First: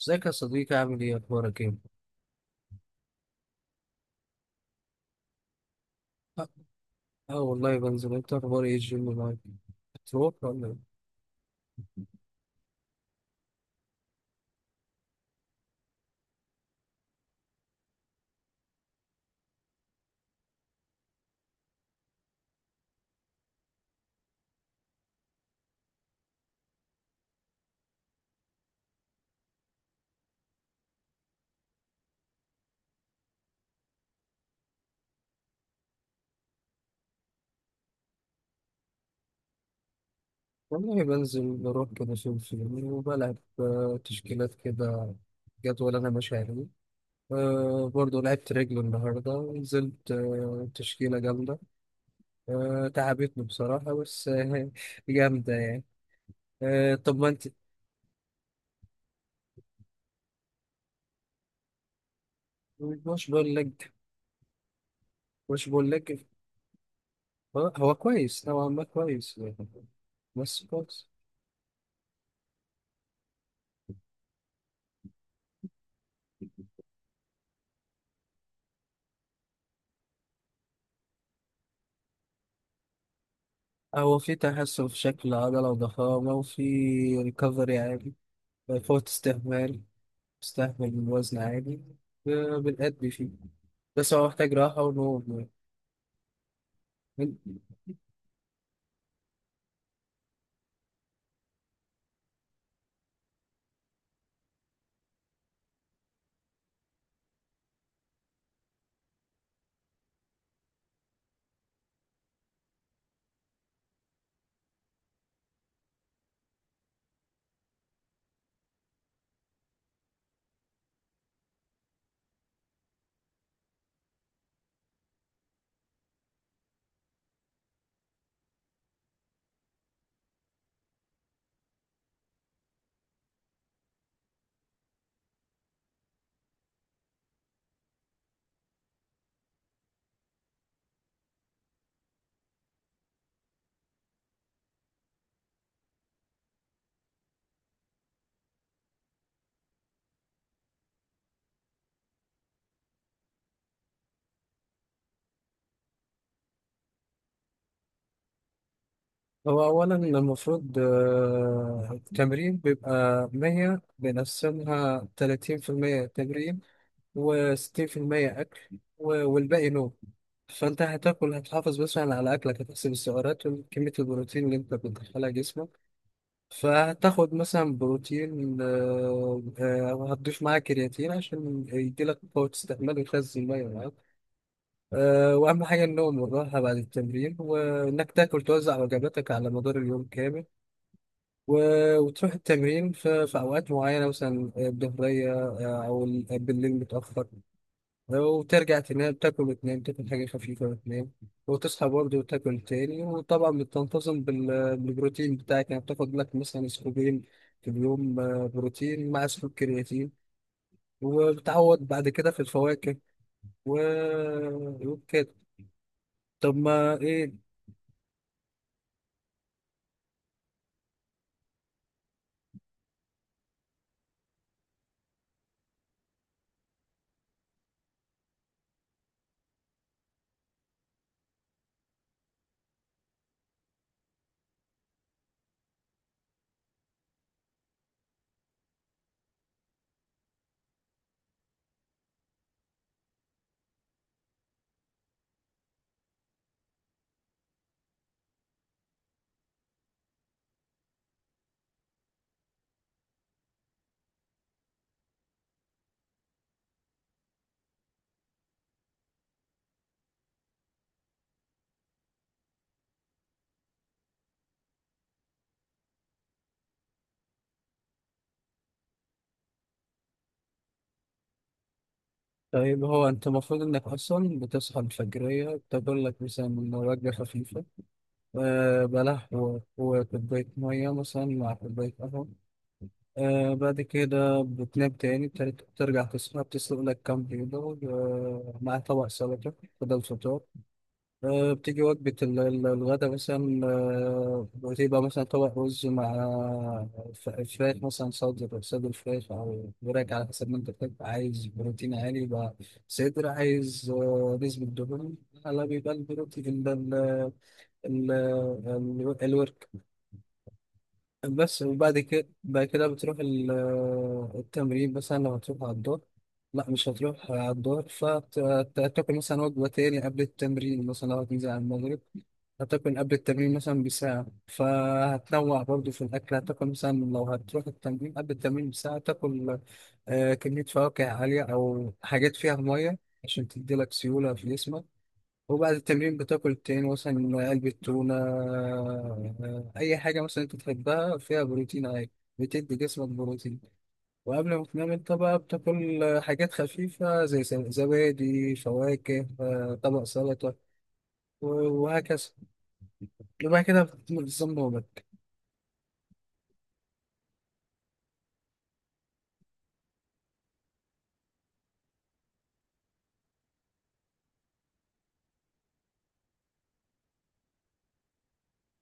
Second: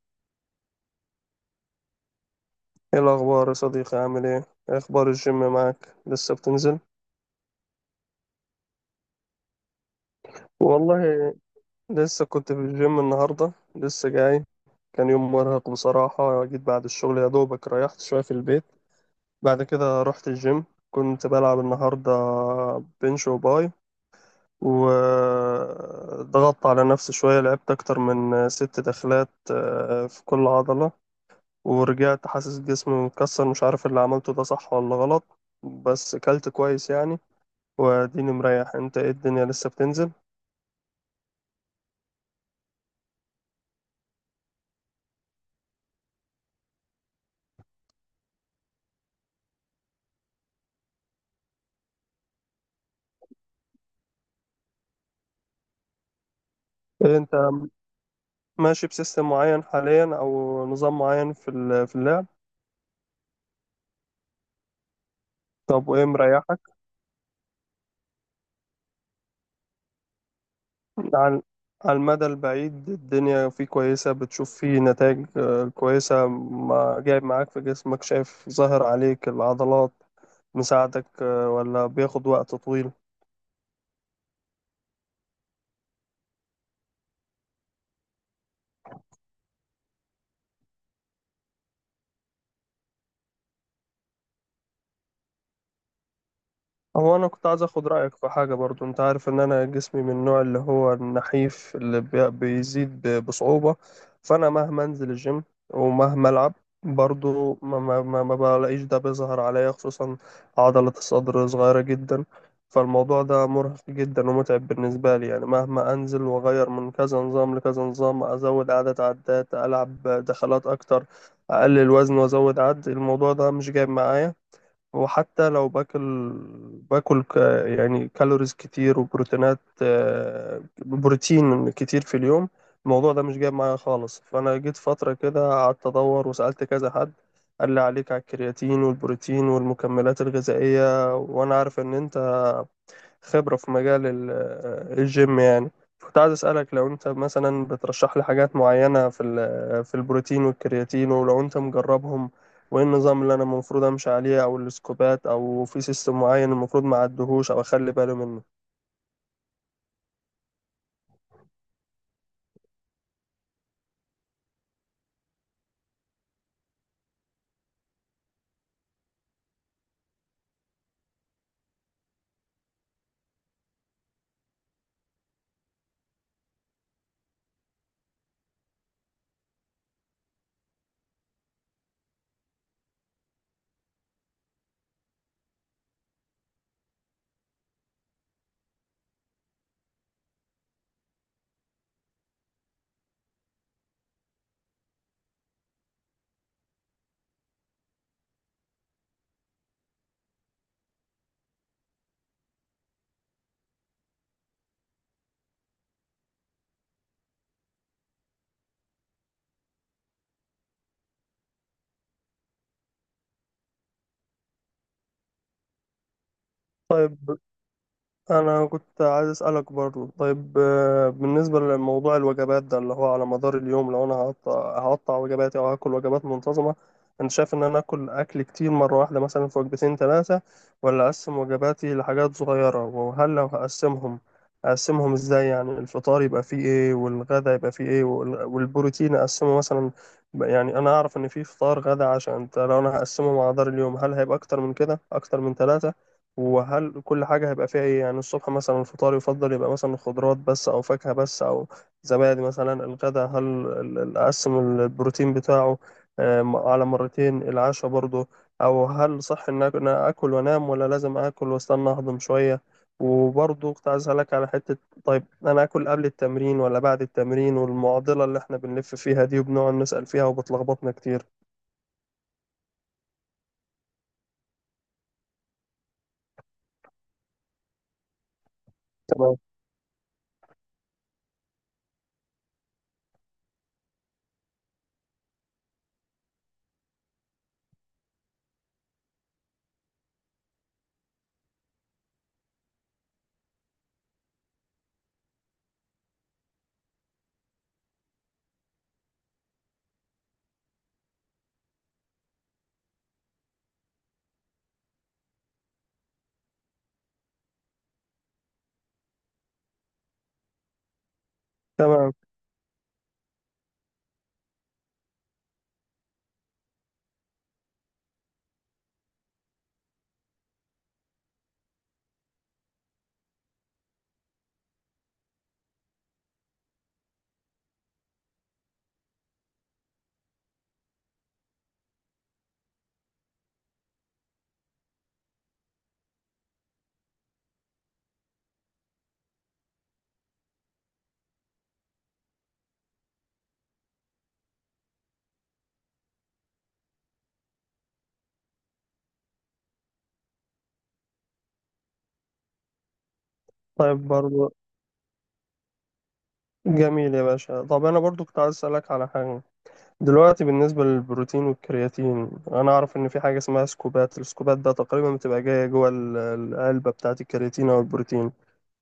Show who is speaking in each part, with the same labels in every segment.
Speaker 1: ازيك يا صديقي، عامل ايه، اخبارك ايه؟
Speaker 2: ايه الاخبار يا صديقي عامل ايه؟ إيه اخبار الجيم معاك، لسه
Speaker 1: اه.
Speaker 2: بتنزل؟
Speaker 1: آه والله بنزل. انت اخبار ايه الجيم معاك؟ بتروح ولا ايه؟
Speaker 2: والله لسه كنت في الجيم النهارده، لسه جاي. كان يوم مرهق بصراحه، جيت بعد الشغل يا دوبك ريحت شويه في البيت، بعد كده رحت الجيم. كنت بلعب النهارده بنش وباي، وضغطت على نفسي شويه، لعبت اكتر من ست دخلات في كل عضله. ورجعت حاسس جسمي مكسر، مش عارف اللي عملته ده صح ولا غلط، بس كلت كويس يعني. واديني مريح. انت ايه الدنيا، لسه بتنزل؟
Speaker 1: والله بنزل، بروح كده فين فين وبلعب، تشكيلات كده. جدول انا ماشي عليه. برضه لعبت رجل النهارده ونزلت تشكيلة جامدة. تعبتني بصراحة بس جامدة يعني.
Speaker 2: إيه
Speaker 1: طب ما
Speaker 2: انت
Speaker 1: انت،
Speaker 2: ماشي بسيستم معين حاليا او نظام معين في اللعب؟
Speaker 1: مش بقول لك، مش
Speaker 2: طب
Speaker 1: بقول
Speaker 2: وايه
Speaker 1: لك.
Speaker 2: مريحك؟
Speaker 1: هو هو كويس نوعا ما، كويس، بس كويس.
Speaker 2: على على المدى البعيد الدنيا فيه كويسة، بتشوف فيه نتائج كويسة؟ ما جايب معاك في جسمك؟ شايف ظاهر عليك العضلات، مساعدك ولا بياخد وقت طويل؟
Speaker 1: هو في تحسن في شكل العضلة وضخامة، وفي ريكفري عادي. فوت استهمال استهمل الوزن عادي. بنأدي فيه، بس هو محتاج راحة ونوم
Speaker 2: هو انا
Speaker 1: يعني.
Speaker 2: كنت عايز اخد رايك في حاجه برضو. انت عارف ان انا جسمي من النوع اللي هو النحيف، اللي بيزيد بصعوبه، فانا مهما انزل الجيم ومهما العب برضو ما بلاقيش ده بيظهر عليا، خصوصا عضله الصدر صغيره جدا. فالموضوع ده مرهق جدا ومتعب بالنسبه لي، يعني مهما انزل واغير من كذا نظام لكذا نظام، ازود عدد عدات، العب دخلات اكتر، اقلل وزن وازود عد، الموضوع ده مش جايب معايا. وحتى لو باكل، باكل يعني كالوريز كتير وبروتينات، بروتين كتير في اليوم، الموضوع ده مش جايب معايا خالص. فأنا جيت فترة كده قعدت أدور وسألت كذا حد، قال لي عليك على الكرياتين والبروتين والمكملات الغذائية. وأنا عارف إن أنت خبرة في مجال الجيم يعني، كنت عايز أسألك لو أنت مثلا بترشح لي حاجات معينة في في البروتين والكرياتين، ولو أنت مجربهم، وإيه النظام اللي أنا المفروض أمشي عليه، أو السكوبات، أو في سيستم معين المفروض ما أعدهوش أو أخلي بالي منه.
Speaker 1: هو أولا المفروض، التمرين بيبقى 100، بنقسمها 30% تمرين، و60% أكل، و- والباقي نوم. فأنت هتاكل، هتحافظ مثلا على أكلك، هتحسب السعرات وكمية البروتين اللي أنت بتدخلها جسمك. فهتاخد مثلا بروتين، هتضيف معاه كرياتين عشان يديلك قوة استحمال ويخزن المية معاك. وأهم حاجة النوم والراحة بعد التمرين، وإنك تاكل، توزع وجباتك على مدار اليوم كامل. و- وتروح التمرين في أوقات معينة، مثلا الظهرية، أو بالليل متأخر، وترجع تنام. تاكل وتنام، تاكل حاجة خفيفة وتنام، وتصحى برضه وتاكل تاني. وطبعا بتنتظم بال- بالبروتين بتاعك، يعني بتاخد لك مثلا سكوبين في اليوم، بروتين مع سكوب كرياتين، وبتعوض بعد كده في الفواكه و... وكده. طب ما
Speaker 2: طيب
Speaker 1: ايه؟
Speaker 2: انا كنت عايز اسالك برضو، طيب بالنسبه لموضوع الوجبات ده اللي هو على مدار اليوم، لو انا هقطع وجباتي او هاكل وجبات منتظمه، انت شايف ان انا اكل اكل كتير مره واحده مثلا في وجبتين ثلاثه، ولا اقسم وجباتي لحاجات صغيره؟ وهل لو هقسمهم، اقسمهم ازاي؟ يعني الفطار يبقى فيه ايه، والغدا يبقى فيه ايه، والبروتين اقسمه مثلا. يعني انا اعرف ان في فطار غدا عشاء، انت لو انا هقسمه على مدار اليوم، هل هيبقى اكتر من كده، اكتر من ثلاثه؟ وهل كل حاجة هيبقى فيها ايه؟ يعني الصبح مثلا الفطار يفضل يبقى مثلا خضروات بس او فاكهة بس او زبادي مثلا. الغداء هل اقسم البروتين بتاعه على مرتين؟ العشاء برضه، او هل صح ان إن أنا اكل وانام، ولا لازم اكل واستنى اهضم شوية؟ وبرضه كنت عايز اسالك على حتة، طيب انا اكل قبل التمرين ولا بعد التمرين؟ والمعضلة اللي احنا بنلف فيها دي وبنقعد نسأل فيها وبتلخبطنا كتير.
Speaker 1: طيب هو انت المفروض انك اصلا بتصحى الفجرية تاكل لك مثلا وجبة خفيفة، بلح
Speaker 2: تمام.
Speaker 1: و- وكوباية مية مثلا مع كوباية قهوة. بعد كده بتنام تاني، بترجع تصحى، بتسلق لك كام بيضة مع طبق سلطة بدل فطار. بتيجي وجبة الغدا، مثلا بتبقى مثلا طبق رز مع فراخ، مثلا صدر فراخ أو وراك على حسب ما أنت بتحب. عايز بروتين عالي يبقى صدر، عايز نسبة دهون على، بيبقى البروتين ده الورك بس. وبعد
Speaker 2: تمام.
Speaker 1: كده بعد كده بتروح التمرين، مثلا لو هتروح على الدور. لا، مش هتروح على الدور، فتاكل مثلا وجبة تاني قبل التمرين، مثلا لو هتنزل على المغرب هتاكل قبل التمرين مثلا بساعة. فهتنوع برضو في الأكل. هتاكل مثلا، لو هتروح التمرين قبل التمرين بساعة تاكل كمية فواكه عالية أو حاجات فيها مية، عشان تديلك سيولة في جسمك. وبعد التمرين بتاكل تاني، مثلا علبة تونة، أي حاجة مثلا أنت تحبها فيها بروتين عادي، بتدي جسمك بروتين. وقبل ما تنام أنت بقى بتاكل حاجات خفيفة، زي زبادي فواكه، طبق سلطة و- وهكذا. يبقى كده
Speaker 2: طيب
Speaker 1: بتنظم
Speaker 2: برضه
Speaker 1: نومك.
Speaker 2: جميل يا باشا. طب انا برضو كنت عايز اسالك على حاجه. دلوقتي بالنسبه للبروتين والكرياتين، انا اعرف ان في حاجه اسمها سكوبات، السكوبات ده تقريبا بتبقى جايه جوه العلبه بتاعه الكرياتين او البروتين،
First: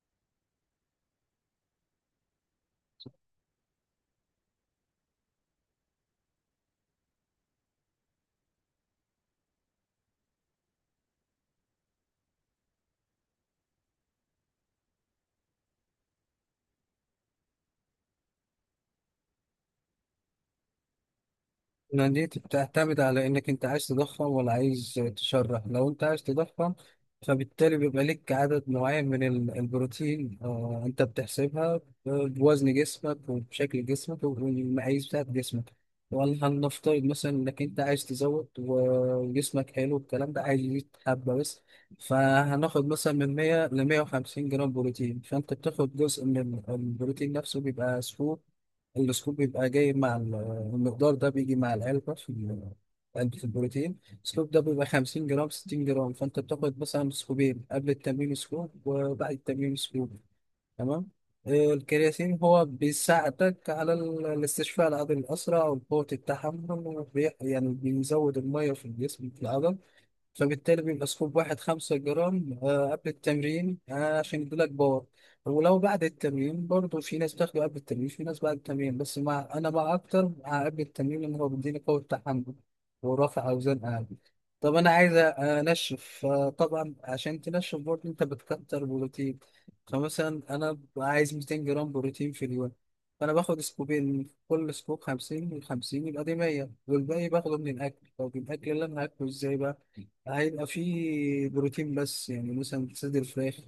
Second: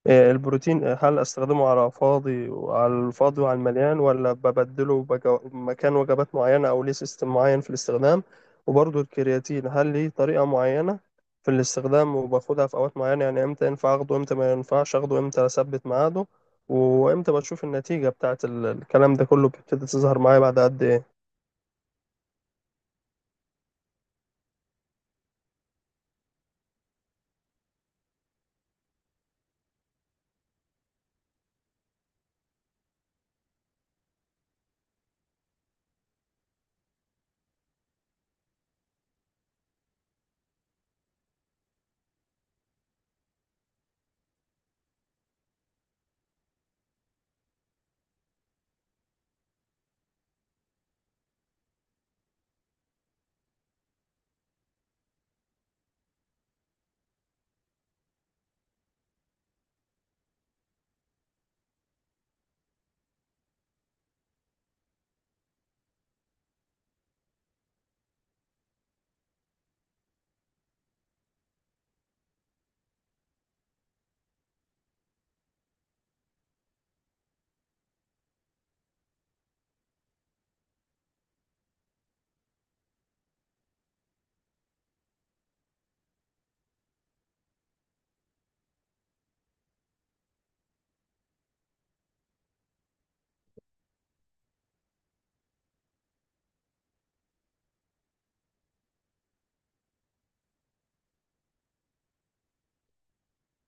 Speaker 2: البروتين، هل استخدمه على فاضي وعلى الفاضي وعلى المليان، ولا ببدله مكان وجبات معينة، او ليه سيستم معين في الاستخدام؟ وبرضه الكرياتين، هل ليه طريقة معينة في الاستخدام، وباخدها في اوقات معينة؟ يعني امتى ينفع اخده، امتى ما ينفعش اخده، امتى اثبت ميعاده، وامتى بشوف النتيجة بتاعت الكلام ده كله بتبتدي تظهر معايا بعد قد ايه؟
Speaker 1: إن دي بتعتمد على انك انت عايز تضخم ولا عايز تشرح. لو انت عايز تضخم فبالتالي بيبقى لك عدد معين من البروتين، انت بتحسبها بوزن جسمك وبشكل جسمك والمقاييس بتاعت جسمك. ولا هنفترض مثلا انك انت عايز تزود وجسمك حلو الكلام ده، عايز يزيد حبة بس، فهناخد مثلا من 100 ل 150 جرام بروتين. فانت بتاخد جزء من البروتين نفسه بيبقى سكوب. السكوب بيبقى جاي مع المقدار ده، بيجي مع العلبة في علبة البروتين. السكوب ده بيبقى 50 جرام، 60 جرام. فأنت بتاخد مثلا سكوبين قبل التمرين، سكوب وبعد التمرين سكوب. تمام. الكرياتين هو بيساعدك على الاستشفاء العضلي الأسرع والقوة التحمل، وبي- يعني بيزود المية في الجسم في العضل. فبالتالي بيبقى سكوب واحد 5 جرام قبل التمرين، عشان يديلك باور. ولو بعد التمرين برضه في ناس بتاخده قبل التمرين، في ناس بعد التمرين، بس مع أنا مع أكتر مع قبل التمرين، لأن هو بيديني قوة تحمل ورفع أوزان أعلى. طب أنا عايز أنشف. طبعا عشان تنشف برضه أنت بتكتر بروتين. فمثلا أنا ببقى عايز 200 جرام بروتين في اليوم. فأنا باخد سكوبين، كل سكوب 50، من 50 يبقى دي 100، والباقي باخده من الأكل. طب الأكل اللي أنا هاكله إزاي بقى؟ هيبقى فيه بروتين بس، يعني مثلا صدر فراخ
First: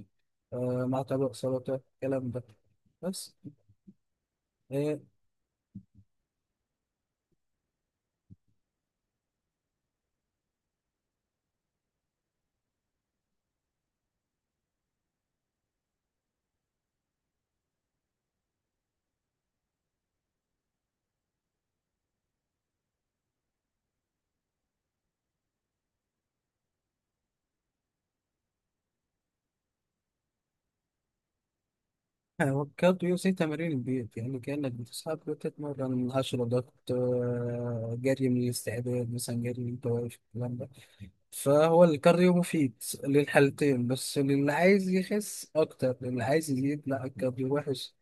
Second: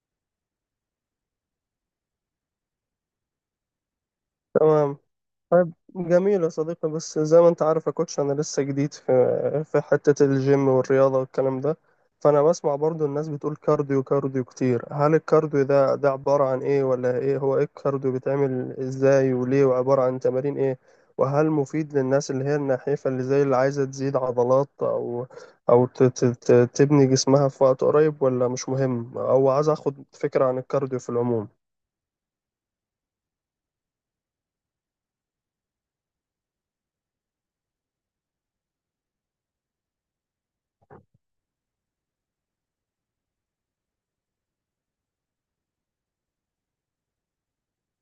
Speaker 1: مع طبق سلطة الكلام ده بس.
Speaker 2: تمام.
Speaker 1: آه
Speaker 2: طيب جميل يا صديقي، بس زي ما انت عارف يا كوتش، انا لسه جديد في حتة الجيم والرياضة والكلام ده. فانا بسمع برضو الناس بتقول كارديو كارديو كتير، هل الكارديو ده عبارة عن ايه، ولا ايه؟ هو ايه الكارديو، بيتعمل ازاي وليه، وعبارة عن تمارين ايه؟ وهل مفيد للناس اللي هي النحيفة اللي زي اللي عايزة تزيد عضلات او او تبني جسمها في وقت قريب، ولا مش مهم؟ او عايز اخد فكرة عن الكارديو في العموم.
Speaker 1: وكالوري زي تمارين البيت، يعني كأنك بتصحى بتتمرن 10 ضغط، جري من الاستعداد مثلا، جري من التوافق الكلام ده. فهو الكارديو مفيد للحالتين، بس للي عايز يخس أكتر، للي عايز يزيد لا، الكارديو وحش.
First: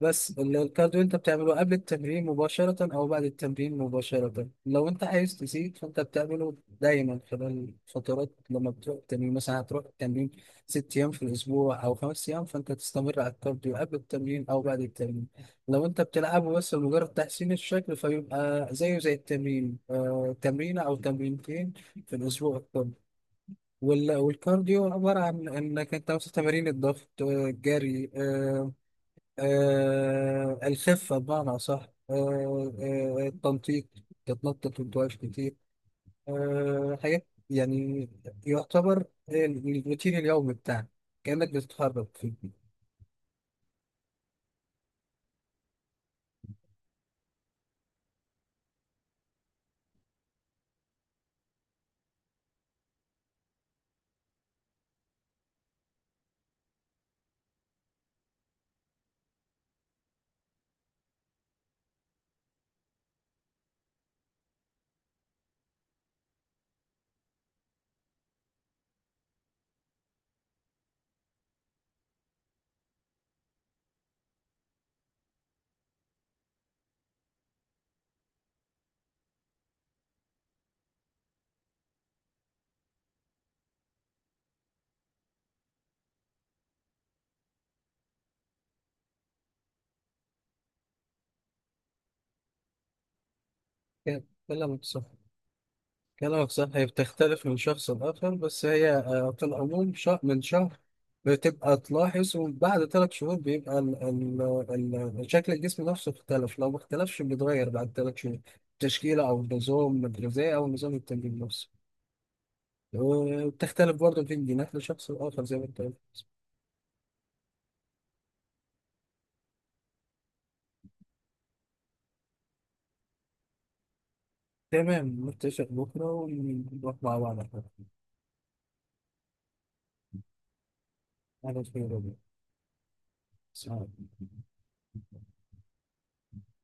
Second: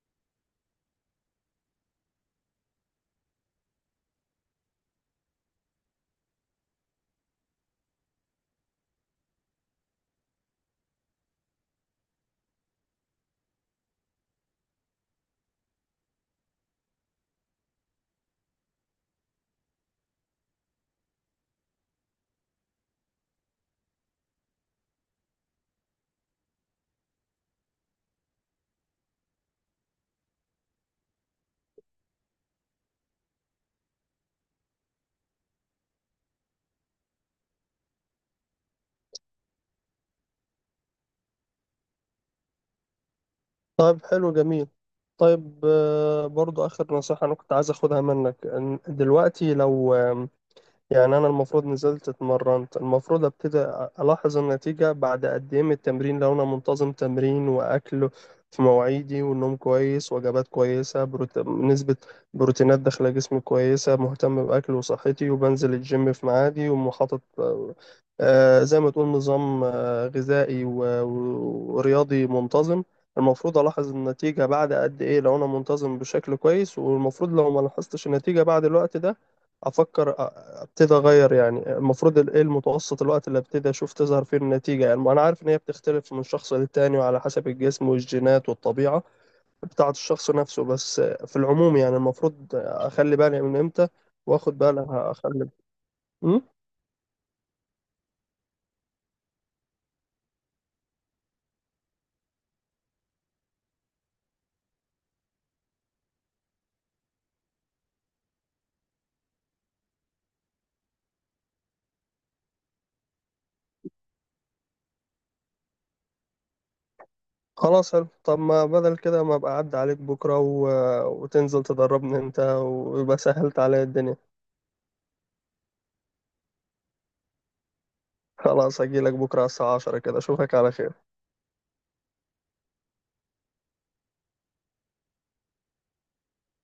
Speaker 1: بس الكارديو انت بتعمله قبل التمرين مباشرة او بعد التمرين مباشرة. لو انت عايز تزيد فانت بتعمله دايما خلال فترات، لما بتروح التمرين مثلا، هتروح التمرين 6 ايام في الاسبوع او 5 ايام، فانت تستمر على الكارديو قبل التمرين او بعد التمرين. لو انت بتلعبه بس لمجرد تحسين الشكل، فيبقى زيه زي التمرين، تمرينة او تمرينتين في الاسبوع الكل. وال- والكارديو عبارة عن انك انت مثلا تمارين الضغط، الجري، الخفة بمعنى أصح، التنطيط، تتنطط وتواش كتير، حاجات يعني. يعتبر الروتين اليومي بتاعك كأنك بتتحرك فيه.
Speaker 2: طيب حلو، جميل. طيب برضو آخر نصيحة أنا كنت عايز أخدها منك، إن دلوقتي لو يعني أنا المفروض نزلت اتمرنت، المفروض أبتدي ألاحظ النتيجة بعد قد إيه من التمرين، لو أنا منتظم تمرين وأكل في مواعيدي، والنوم كويس، وجبات كويسة، نسبة بروتينات داخلة جسمي كويسة، مهتم بأكل وصحتي، وبنزل الجيم في ميعادي، ومحاطط زي ما تقول نظام غذائي ورياضي منتظم. المفروض ألاحظ النتيجة بعد قد إيه لو أنا منتظم بشكل كويس؟ والمفروض لو ما لاحظتش النتيجة بعد الوقت ده أفكر ابتدي اغير. يعني المفروض ال- ايه المتوسط الوقت اللي ابتدي اشوف تظهر فيه النتيجه؟ يعني ما انا عارف ان هي بتختلف من شخص للتاني، وعلى حسب الجسم والجينات والطبيعه بتاعه الشخص نفسه، بس في العموم يعني المفروض اخلي بالي من امتى واخد
Speaker 1: كلامك
Speaker 2: بالي
Speaker 1: صح،
Speaker 2: اخلي. امم
Speaker 1: كلامك صح. هي بتختلف من شخص لآخر، بس هي في العموم شهر من شهر بتبقى تلاحظ، وبعد 3 شهور بيبقى ال شكل الجسم نفسه اختلف. لو ما اختلفش بيتغير بعد 3 شهور تشكيلة أو النظام الغذائي أو نظام التمرين نفسه. وبتختلف برضه في الجينات لشخص لآخر زي ما أنت قلت.
Speaker 2: خلاص، حلو. طب ما بدل كده ما ابقى اعدي عليك بكره وتنزل تدربني انت، ويبقى سهلت عليا الدنيا.
Speaker 1: تمام، نتفق بكرة ونروح مع بعض على القهوة.
Speaker 2: خلاص هجيلك بكره على الساعه 10 كده، اشوفك على خير.
Speaker 1: على خير يا رب.